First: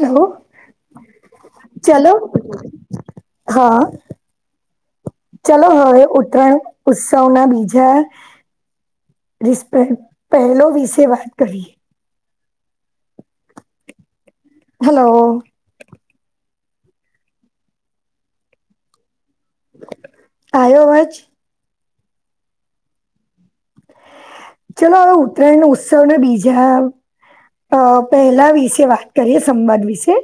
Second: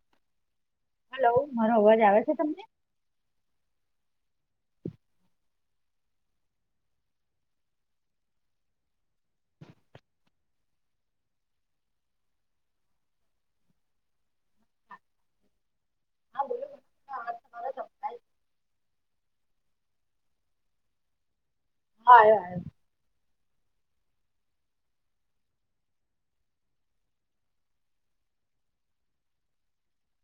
Hello hello મારો અવાજ ચાલો આવે છે તમને હા ચલો હવે ઉત્તરાયણ ઉત્સવના બીજા રિસ્પે પહેલો વિશે વાત કરીએ હલો હા બોલો બોલો. હા, અવાજ તમારો આવ્યો અવાજ હા ચલો હવે ઉત્તરાયણ નો ઉત્સવ ને બીજા અ પહેલા વિશે વાત કરીએ સંવાદ વિશે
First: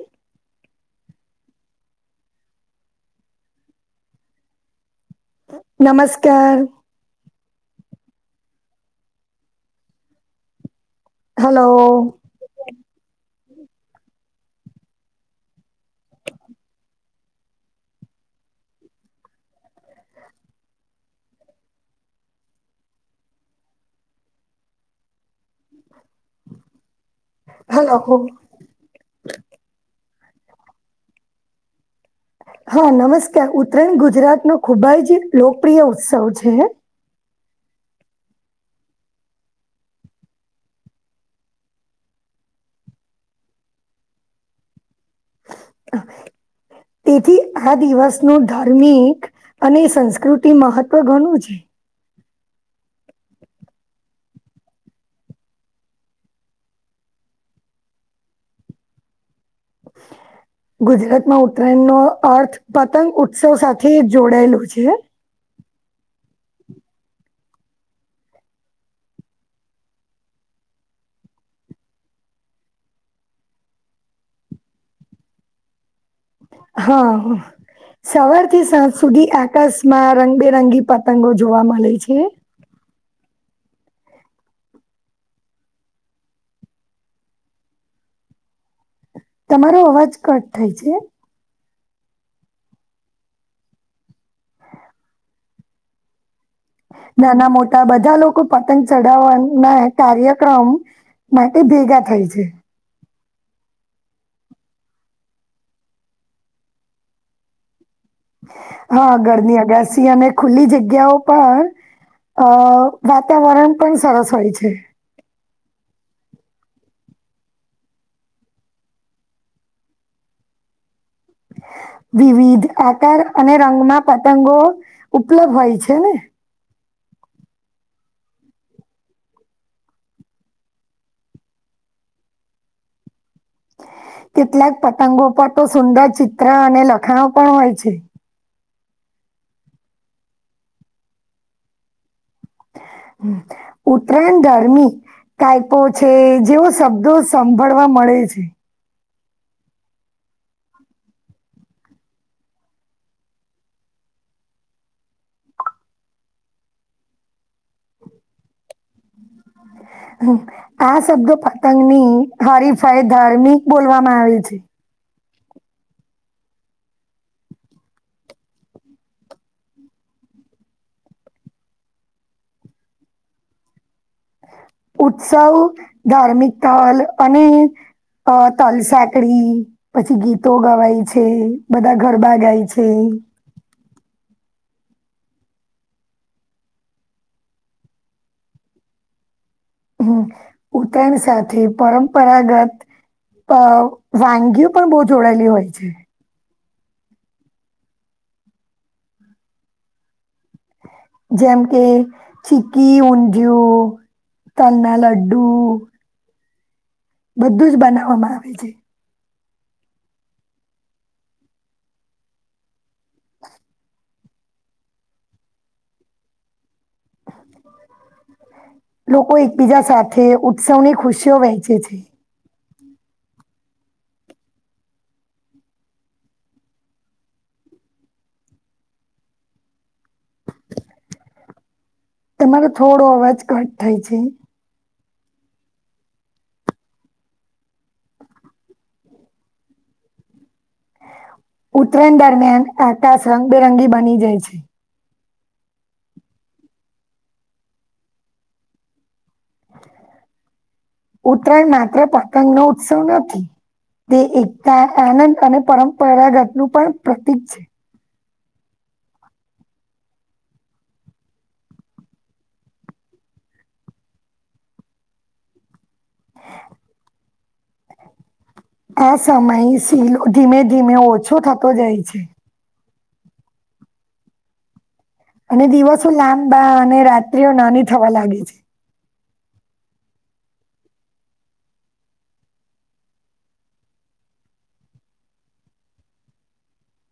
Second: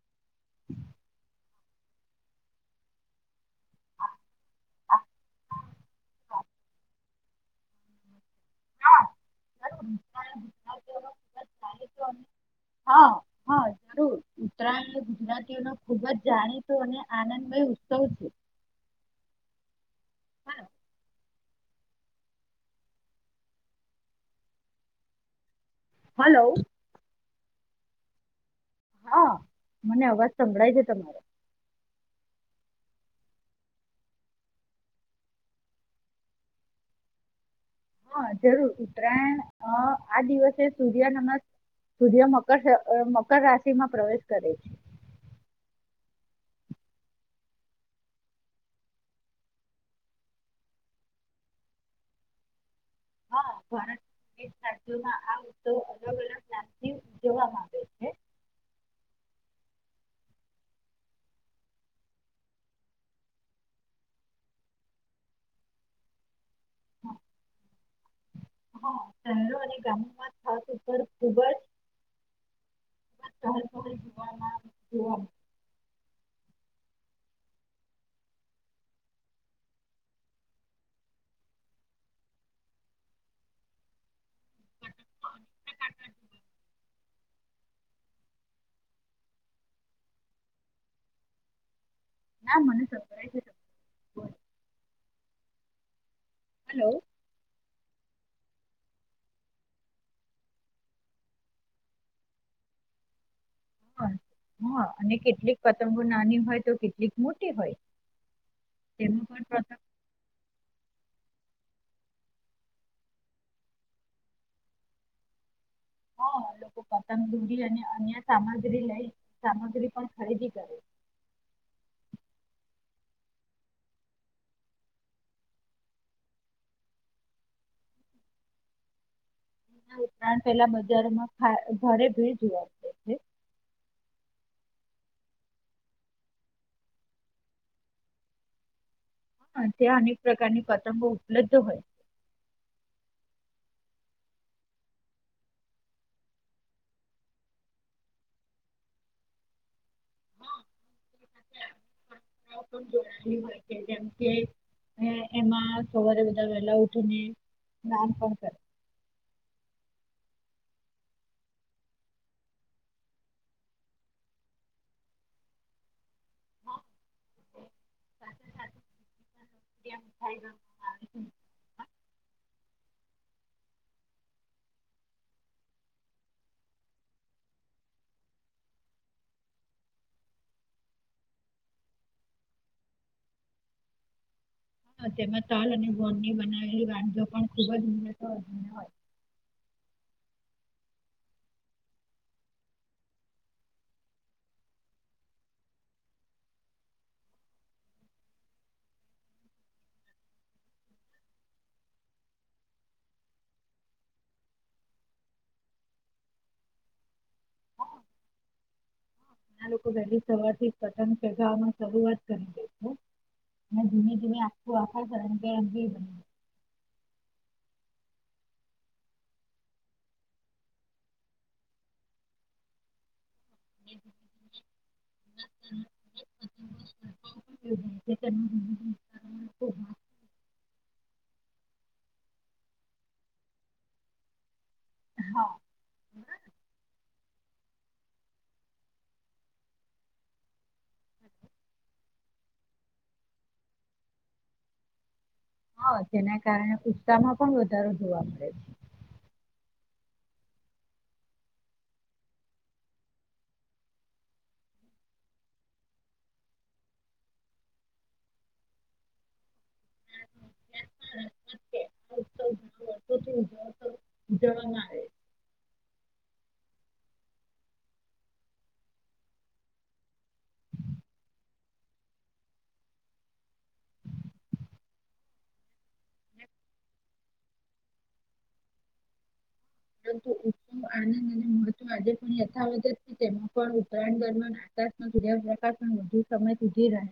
હ નમસ્કાર હા હલો આવ્યો. હા જરૂર. ઉત્તરાયણ ગુજરાતીઓ ન ખુબ જ જાણીતો અને આનંદમય ઉત્સવ છે [inaudible] હલો હલો હો હા અવાજ સંભળાય છે તમારે હ હા નમસ્કાર ઉત્તરાયણ ગુજરાત નો ખુબ જ લોકપ્રિય ઉત્સવ છે. હા જરૂર ઉત્તરાયણ આ દિવસે સૂર્ય નમસ સૂર્ય મકર મકર રાશિ માં પ્રવેશ કરે છે. હ તેથી આ દિવસ ન ધાર્મિક અને સંસ્કૃતિ મહત્વ ઘણું છે. હા ભારત રાજ્યોમાં આ ઉત્સવ અલગ અલગ નામથી ઉજવવામાં આવે છે. [inaudible] [inaudible] ગુજરાતમાં ઉત્તરાયણ નો અર્થ પતંગ ઉત્સવ સાથે જોડાયેલો છે. હમ હા શહેરો અને ગામોમાં ખાસ ઉપર ખુબ જ જોવા આવે હા સવાર થી સાંજ સુધી આકાશમાં રંગબેરંગી પતંગો જોવા મળે છે [inaudible] તમારો અવાજ કટ થાય છે ના મને સભરાય છે હલો નાના મોટા બધા લોકો પતંગ ચડાવવાના કાર્યક્રમ માટે ભેગા થાય છે હ હા અને કેટલીક પતંગો નાની હોય તો કેટલીક મોટી હોય હા તેમાં પણ ઘરની પતંગ અગાસી અને ખુલ્લી જગ્યાઓ પણ અ વાતાવરણ પણ સરસ હોય છે હા લોકો પતંગ દૂરી અને અન્ય સામગ્રી લઈ સામગ્રી પણ ખરીદી કરે [inaudible] વિવિધ આકાર અને રંગમાં પતંગો ઉપલબ્ધ હોય છે ને [inaudible] ઉતરાયણ પેલા બજારમાં ઘરે ભીડ જોવા મળે છે [inaudible] કેટલાક પતંગો પર તો સુંદર ચિત્ર અને લખાણો પણ હોય છે હ ત્યાં અનેક પ્રકારની પતંગો ઉપલબ્ધ હોય ઉત્તરાયણ ધર્મી કાઈપો છે જેવો શબ્દો સંભળવા મળે છે [inaudible] જોડેલી હોય છે જેમ કે અને એમાં સવારે બધા વેલા ઉઠીને સ્નાન પણ કરે હમ હુ આ શબ્દો પતંગની હરીફાઈ ધાર્મિક બોલવામાં આવે છે [inaudible] [inaudible] ઉત્સવ ધાર્મિક સ્થલ અને અ તલસાકડી પછી ગીતો ગવાય છે બધા ગરબા ગાય છે હમ હશે તેમાં તાલ અને ગોળની બનાવેલી વાનગી પણ ખુબ જ ઉ હોય હમ ઉતરાયણ સાથે પરંપરાગત અ વાનગીઓ પણ બહુ જોડાયેલી હોય છે જેમ કે ચીકી ઊંધયું તલના લડ્ડુ બધું જ બનાવવામાં આવે છે ઘણા લોકો વહેલી સવાર થી જ પતંગ ચગાવા શરૂઆત કરી દે છે અને ધીમે ધીમે આખું આખર કરને બે બ [inaudible] લોકો એકબીજા સાથે ઉત્સવની ખુશીઓ વહેંચે છે [inaudible] ખુબજ છે તમારો થોડો અવાજ ઘટ થાય છે હા ઉતરાયણ દરમિયાન આકાશ રંગબેરંગી બની જાય છે હા જેના કારણે ઉત્સાહમાં પણ વધારો જોવા મળે છે ઉત્તરાયણ માત્ર પતંગ નો ઉત્સવ નથી તે એકતા આનંદ અને પરંપરાગતનુંહુ પણ પ્રતીક છે [inaudible] ગણપતિ ઉતસ્વ ઉજવવામાં આવે છે [inaudible] આ સમય શિલો ધીમે ધીમે ઓછો થતો જાય છે. અને દિવસો છે. લાંબા અને રાત્રિઓ નાની થવા લાગે છે. પરંતુ આનંદ અને મહત્વ આજે પણ યથાવત છે. તેમાં પણ ઉતરાયણ દરમિયાન આકાશમાં પણ વધુ સમય સુધી રહે.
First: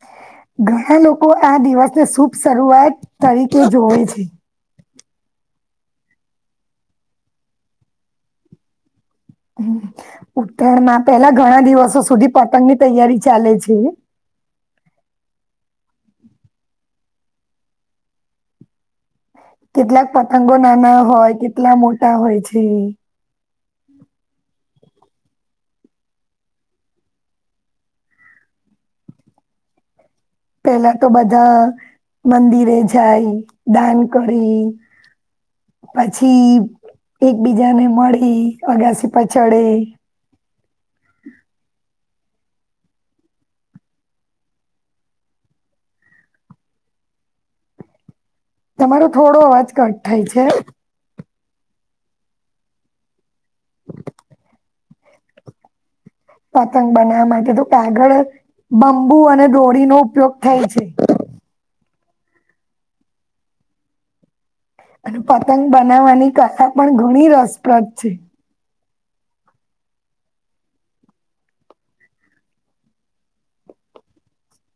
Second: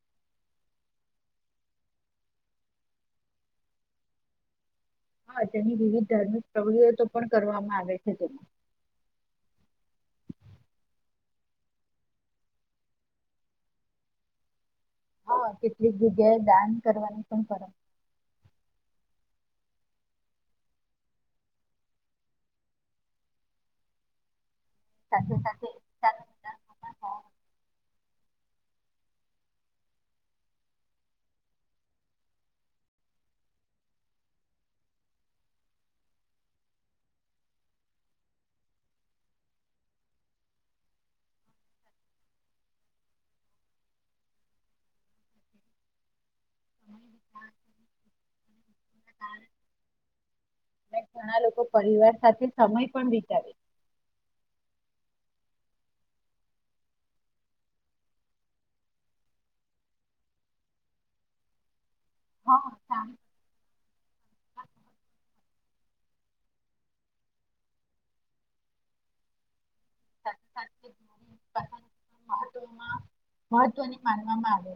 હ [unintelligible] ઘણા લોકો આ દિવસને શુભ શરૂઆત તરીકે જોવે છે. હા તેની વિવિધ ધાર્મિક પ્રવૃઓ તો પણ કરવામાં આવે છે. તેમાં ઉતરાયણ માં પેલા ઘણા દિવસો સુધી પતંગની તૈયારી ચાલે છે. [inaudible] હા કેટલીક જગ્યાએ ડાન્સ કરવાની પણ ફ કેટલાક પતંગો નાના હોય કેટલા મોટા હોય છે. સાથે સાથે ચાલો ઉતરાયણ માં પેલા તો બધા મંદિરે જાય દાન કરી પછીઈ એકબીજાને મળી અગાસીપ ચડે. [inaudible] તમારો થોડો અવાજ કટ થાય છે. ઘણા લોકો પરિવાર સાથે સમય પણ વિતાવે છે. [inaudible] પતંગ બનાવવા માટે તો કાગળ બંબુ અને દોરીનો ઉપયોગ થાય છે. [inaudible] હા ના અને પતંગ બનાવવાની કલા પણ, ઘણી રસપ્રદ છે. [inaudible] મહત્વ મહત્વની, માનવામાં આવે.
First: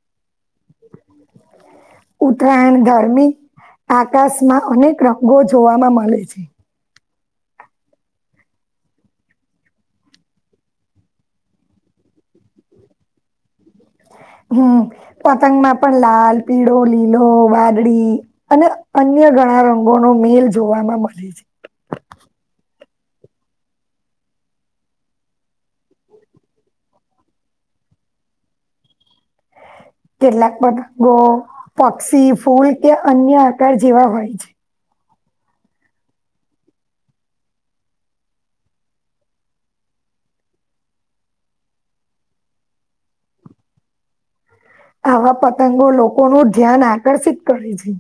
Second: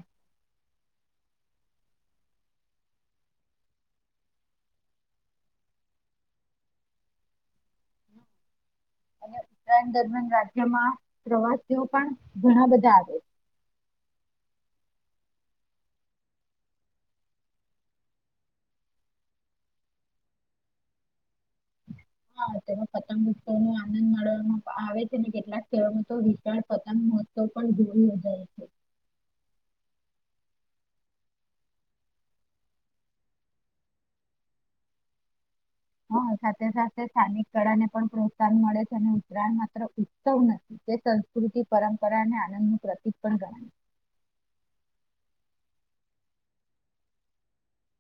ઉતરાયણ, ગરમી આકાશમાં, અનેક રંગો જોવામાં મળે છે. અને ઉત્તરાયણ દરમિયાન રાજ્યમાં, પ્રવાસીઓ પણ ઘણા બધા આવે છે. હમ, પતંગમાં પણ લાલ પીળો લીલો વાદળ અને અન્ ય ઘણા રંગોનો મેલ, જોવામાં મળે છે. હા તેમાં પતંગ ઉત્સવ નો આનંદ માવામાં આવે છે. ને કેટલાક કહેવામાં, તો વિશાળ પતંગ મહોત્સવ પણ [inaudible] [inaudible] કેટલાક બધ, ગો પક્ષી ફૂલ કે અન્ય આકાર જેવા હોય છે. હા. સાથે સાથે સ્થાનિક કળા ને પણ પ્રોત્સાહન મળે છે, અને ઉત્તરાયણ માત્ર ઉત્સવ નથી. તે સંસ્કૃતિ પરંપરા અને આનંદ નું પ્રતિક પણ ગણાય. આવા પતંગો લોકો ન ધ્યાન આકર્ષિત કરે છે.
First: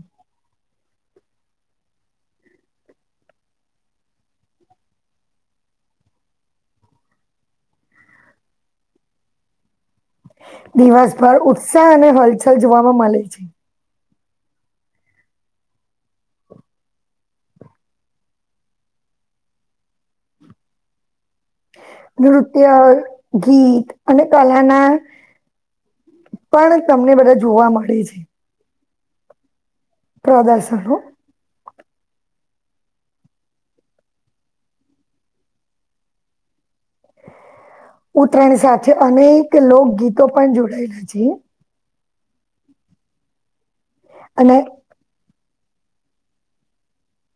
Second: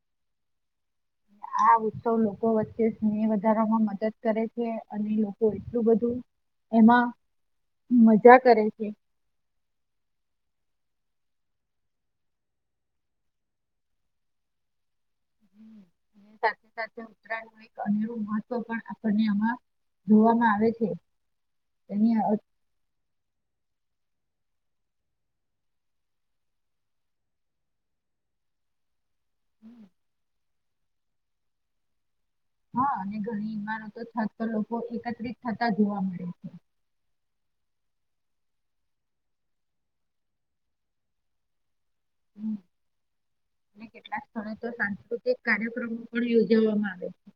આ ઉત્સવ લોકો વચ્ચે સ્નેહ વધારવામાં મદદ કરે છે, અને લોકો એટલું બધું એમાં મજા કરે છે. દિવસભર ઉત્સાહ, અને હલચલ જોવાવામાં મળે છે. [inaudible] સાથે, સાથે ઉત્તરાયણ ન એક અનેરું મહત્વ, પણ આપણને આમાં જોવામાં આવે છે. તેની અ- નૃત્ય, ગીત અને કલા ના પણ, તમને બધા જોવા મળે છે. [inaudible] પ્રદાસનું. હા, અને ઘણી ઈમારતો થત તો લોકો એકત્રિત થતા, જોવા મળે છે. ઉત્તરાયણ સાથે, અનેક લોકગીતો પણ જોડાયેલા છે. હ ને, કેટલાક અને સ્થળોતો સાંસ્કૃતિક કાર્યક્રમો પણ યોજવામાં, આવે છે.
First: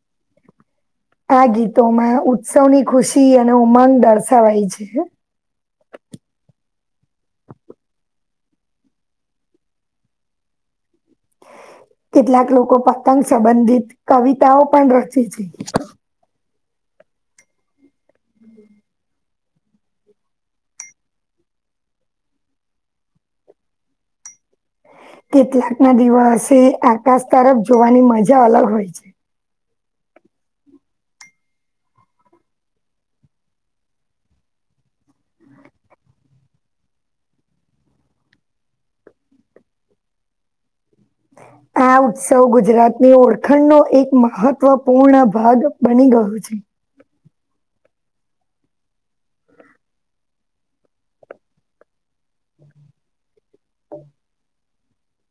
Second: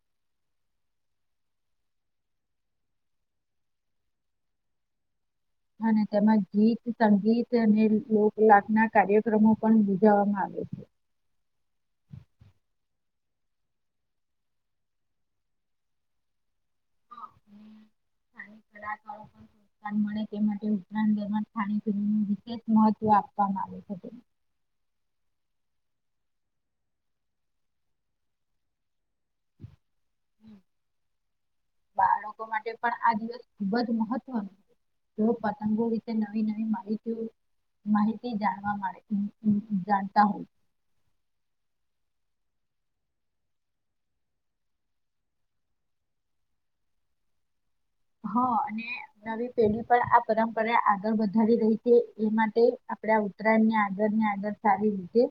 આ ગીતોમાં ઉત્સવની, ખુશી અને ઉમંગ દર્શાવાય છે. અને તેમાં ગીત સંગીત, અને લોકનાક ના કાર્યક્રમો પણ યોજાવામાં આવે. છે [inaudible] કેટલાક લોકો, પતંગ સંબંધિત કવિતાઓ પણ રચે છે. [inaudible] [unintelligible] મળે તે માટે ઉત્તરાયણ [unintelligible] એક મહત્વ આપવામાં આવ [inaudible] કેટલાક ના દિવસે આકાશ, તરફ જોવાની મજા અલગ હોય છે. [inaudible] બાળકો માટે પણ આ દિવસ ખુબજ, મહત્વનો તો પતંગો રીતે નવી, નવી માહિતી. માહિતી જાણવા, મરે જાણતા હોય. [inaudible] આ ઉત્સવ ગુજરાતની ઓળખણનો, એક મહત્વપૂર્ણ ભાગ, બની ગયો છે. હ અને નવી, પેઢી પણ આ પરંપરા આગળ વધારી રહી, તે એ માટે. પડા ઉત્તરાયણની આદર ની આદર સારી, રીતે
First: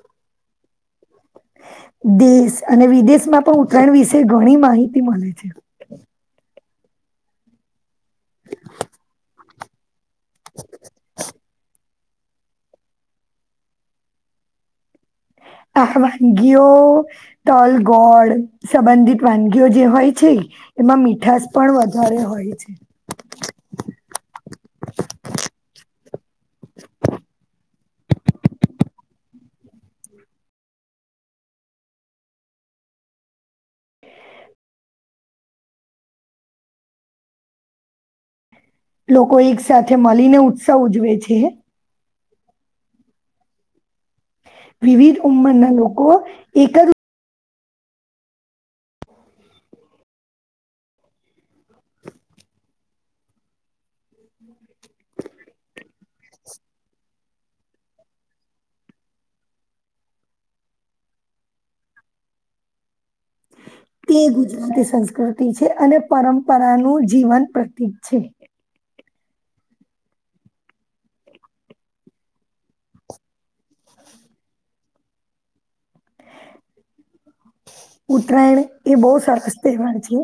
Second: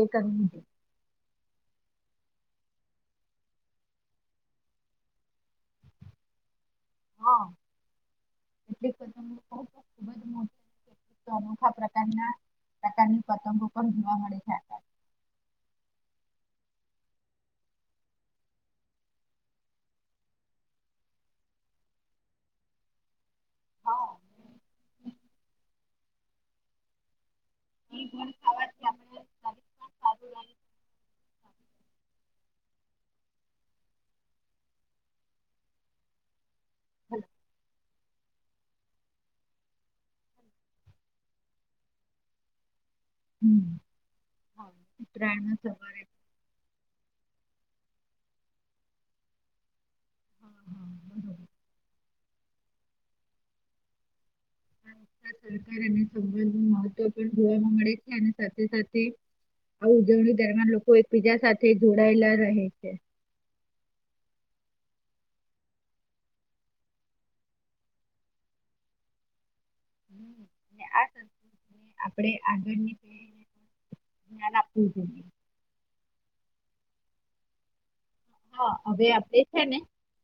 એ કર્યું છે. [inaudible] દેશ અને વિદેશમાં પણ ઉત્તરાયણ વિશે, ઘણી માહિતી મળી છે. હા, અનોખા પ્રકારના, પ્રકારની પતંગો પણ જોવા, મળે હતા. [inaudible] આ વાનગીઓ તલ ગોળ સંબંધિત વાનગીઓ જે હોય છે. એમાં મીઠાસ પણ વધારે હોય છે. હા, [unintelligible] [inaudible] એ ઘણી [inaudible] [inaudible] હ [unintelligible] લોકો એક સાથે મળીને ઉત્સવ ઉજવે છે હે. હમ. વિવિધ ઉંમરના લોકો એકજ હા હા બરોબર [unintelligible] અને સંબંધ નું મહત્વ પણ જોવા મળે છે ને સાથે સાથે આ ઉજવણી દરમિયાન લોકો એકબીજા સાથે જોડાયેલા રહે છે. તે ગુજરાતી સંસ્કૃતિ છે અને પરંપરાનું જીવન પ્રતીક છે. હ ને આ સંકૃતિને આપડે આગળની તે ન્યાલ આપવું જોઈએ ઉત્તરાયણ હા એ બઉ હવે આપણે સરસ છે ને તહેવાર છે.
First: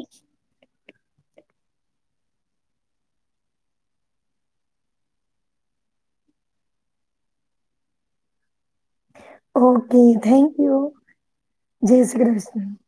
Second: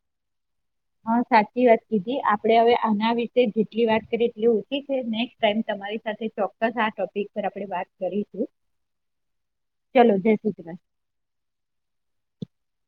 હા સાચી વાત કીધી આપડે હવે આના વિશે જેટલી વાત કરીએ એટલી ઓછી છે નેક્સ ટાઈમ તમ મારી સાથે ચોક્કસ આ ટોપિક પર આપડે વાત કરીશું. ઓકે ચલો જય થેન્ક શ્રી કૃષ્ણ યુ જય શ્રી કૃષ્ણ. [inaudible]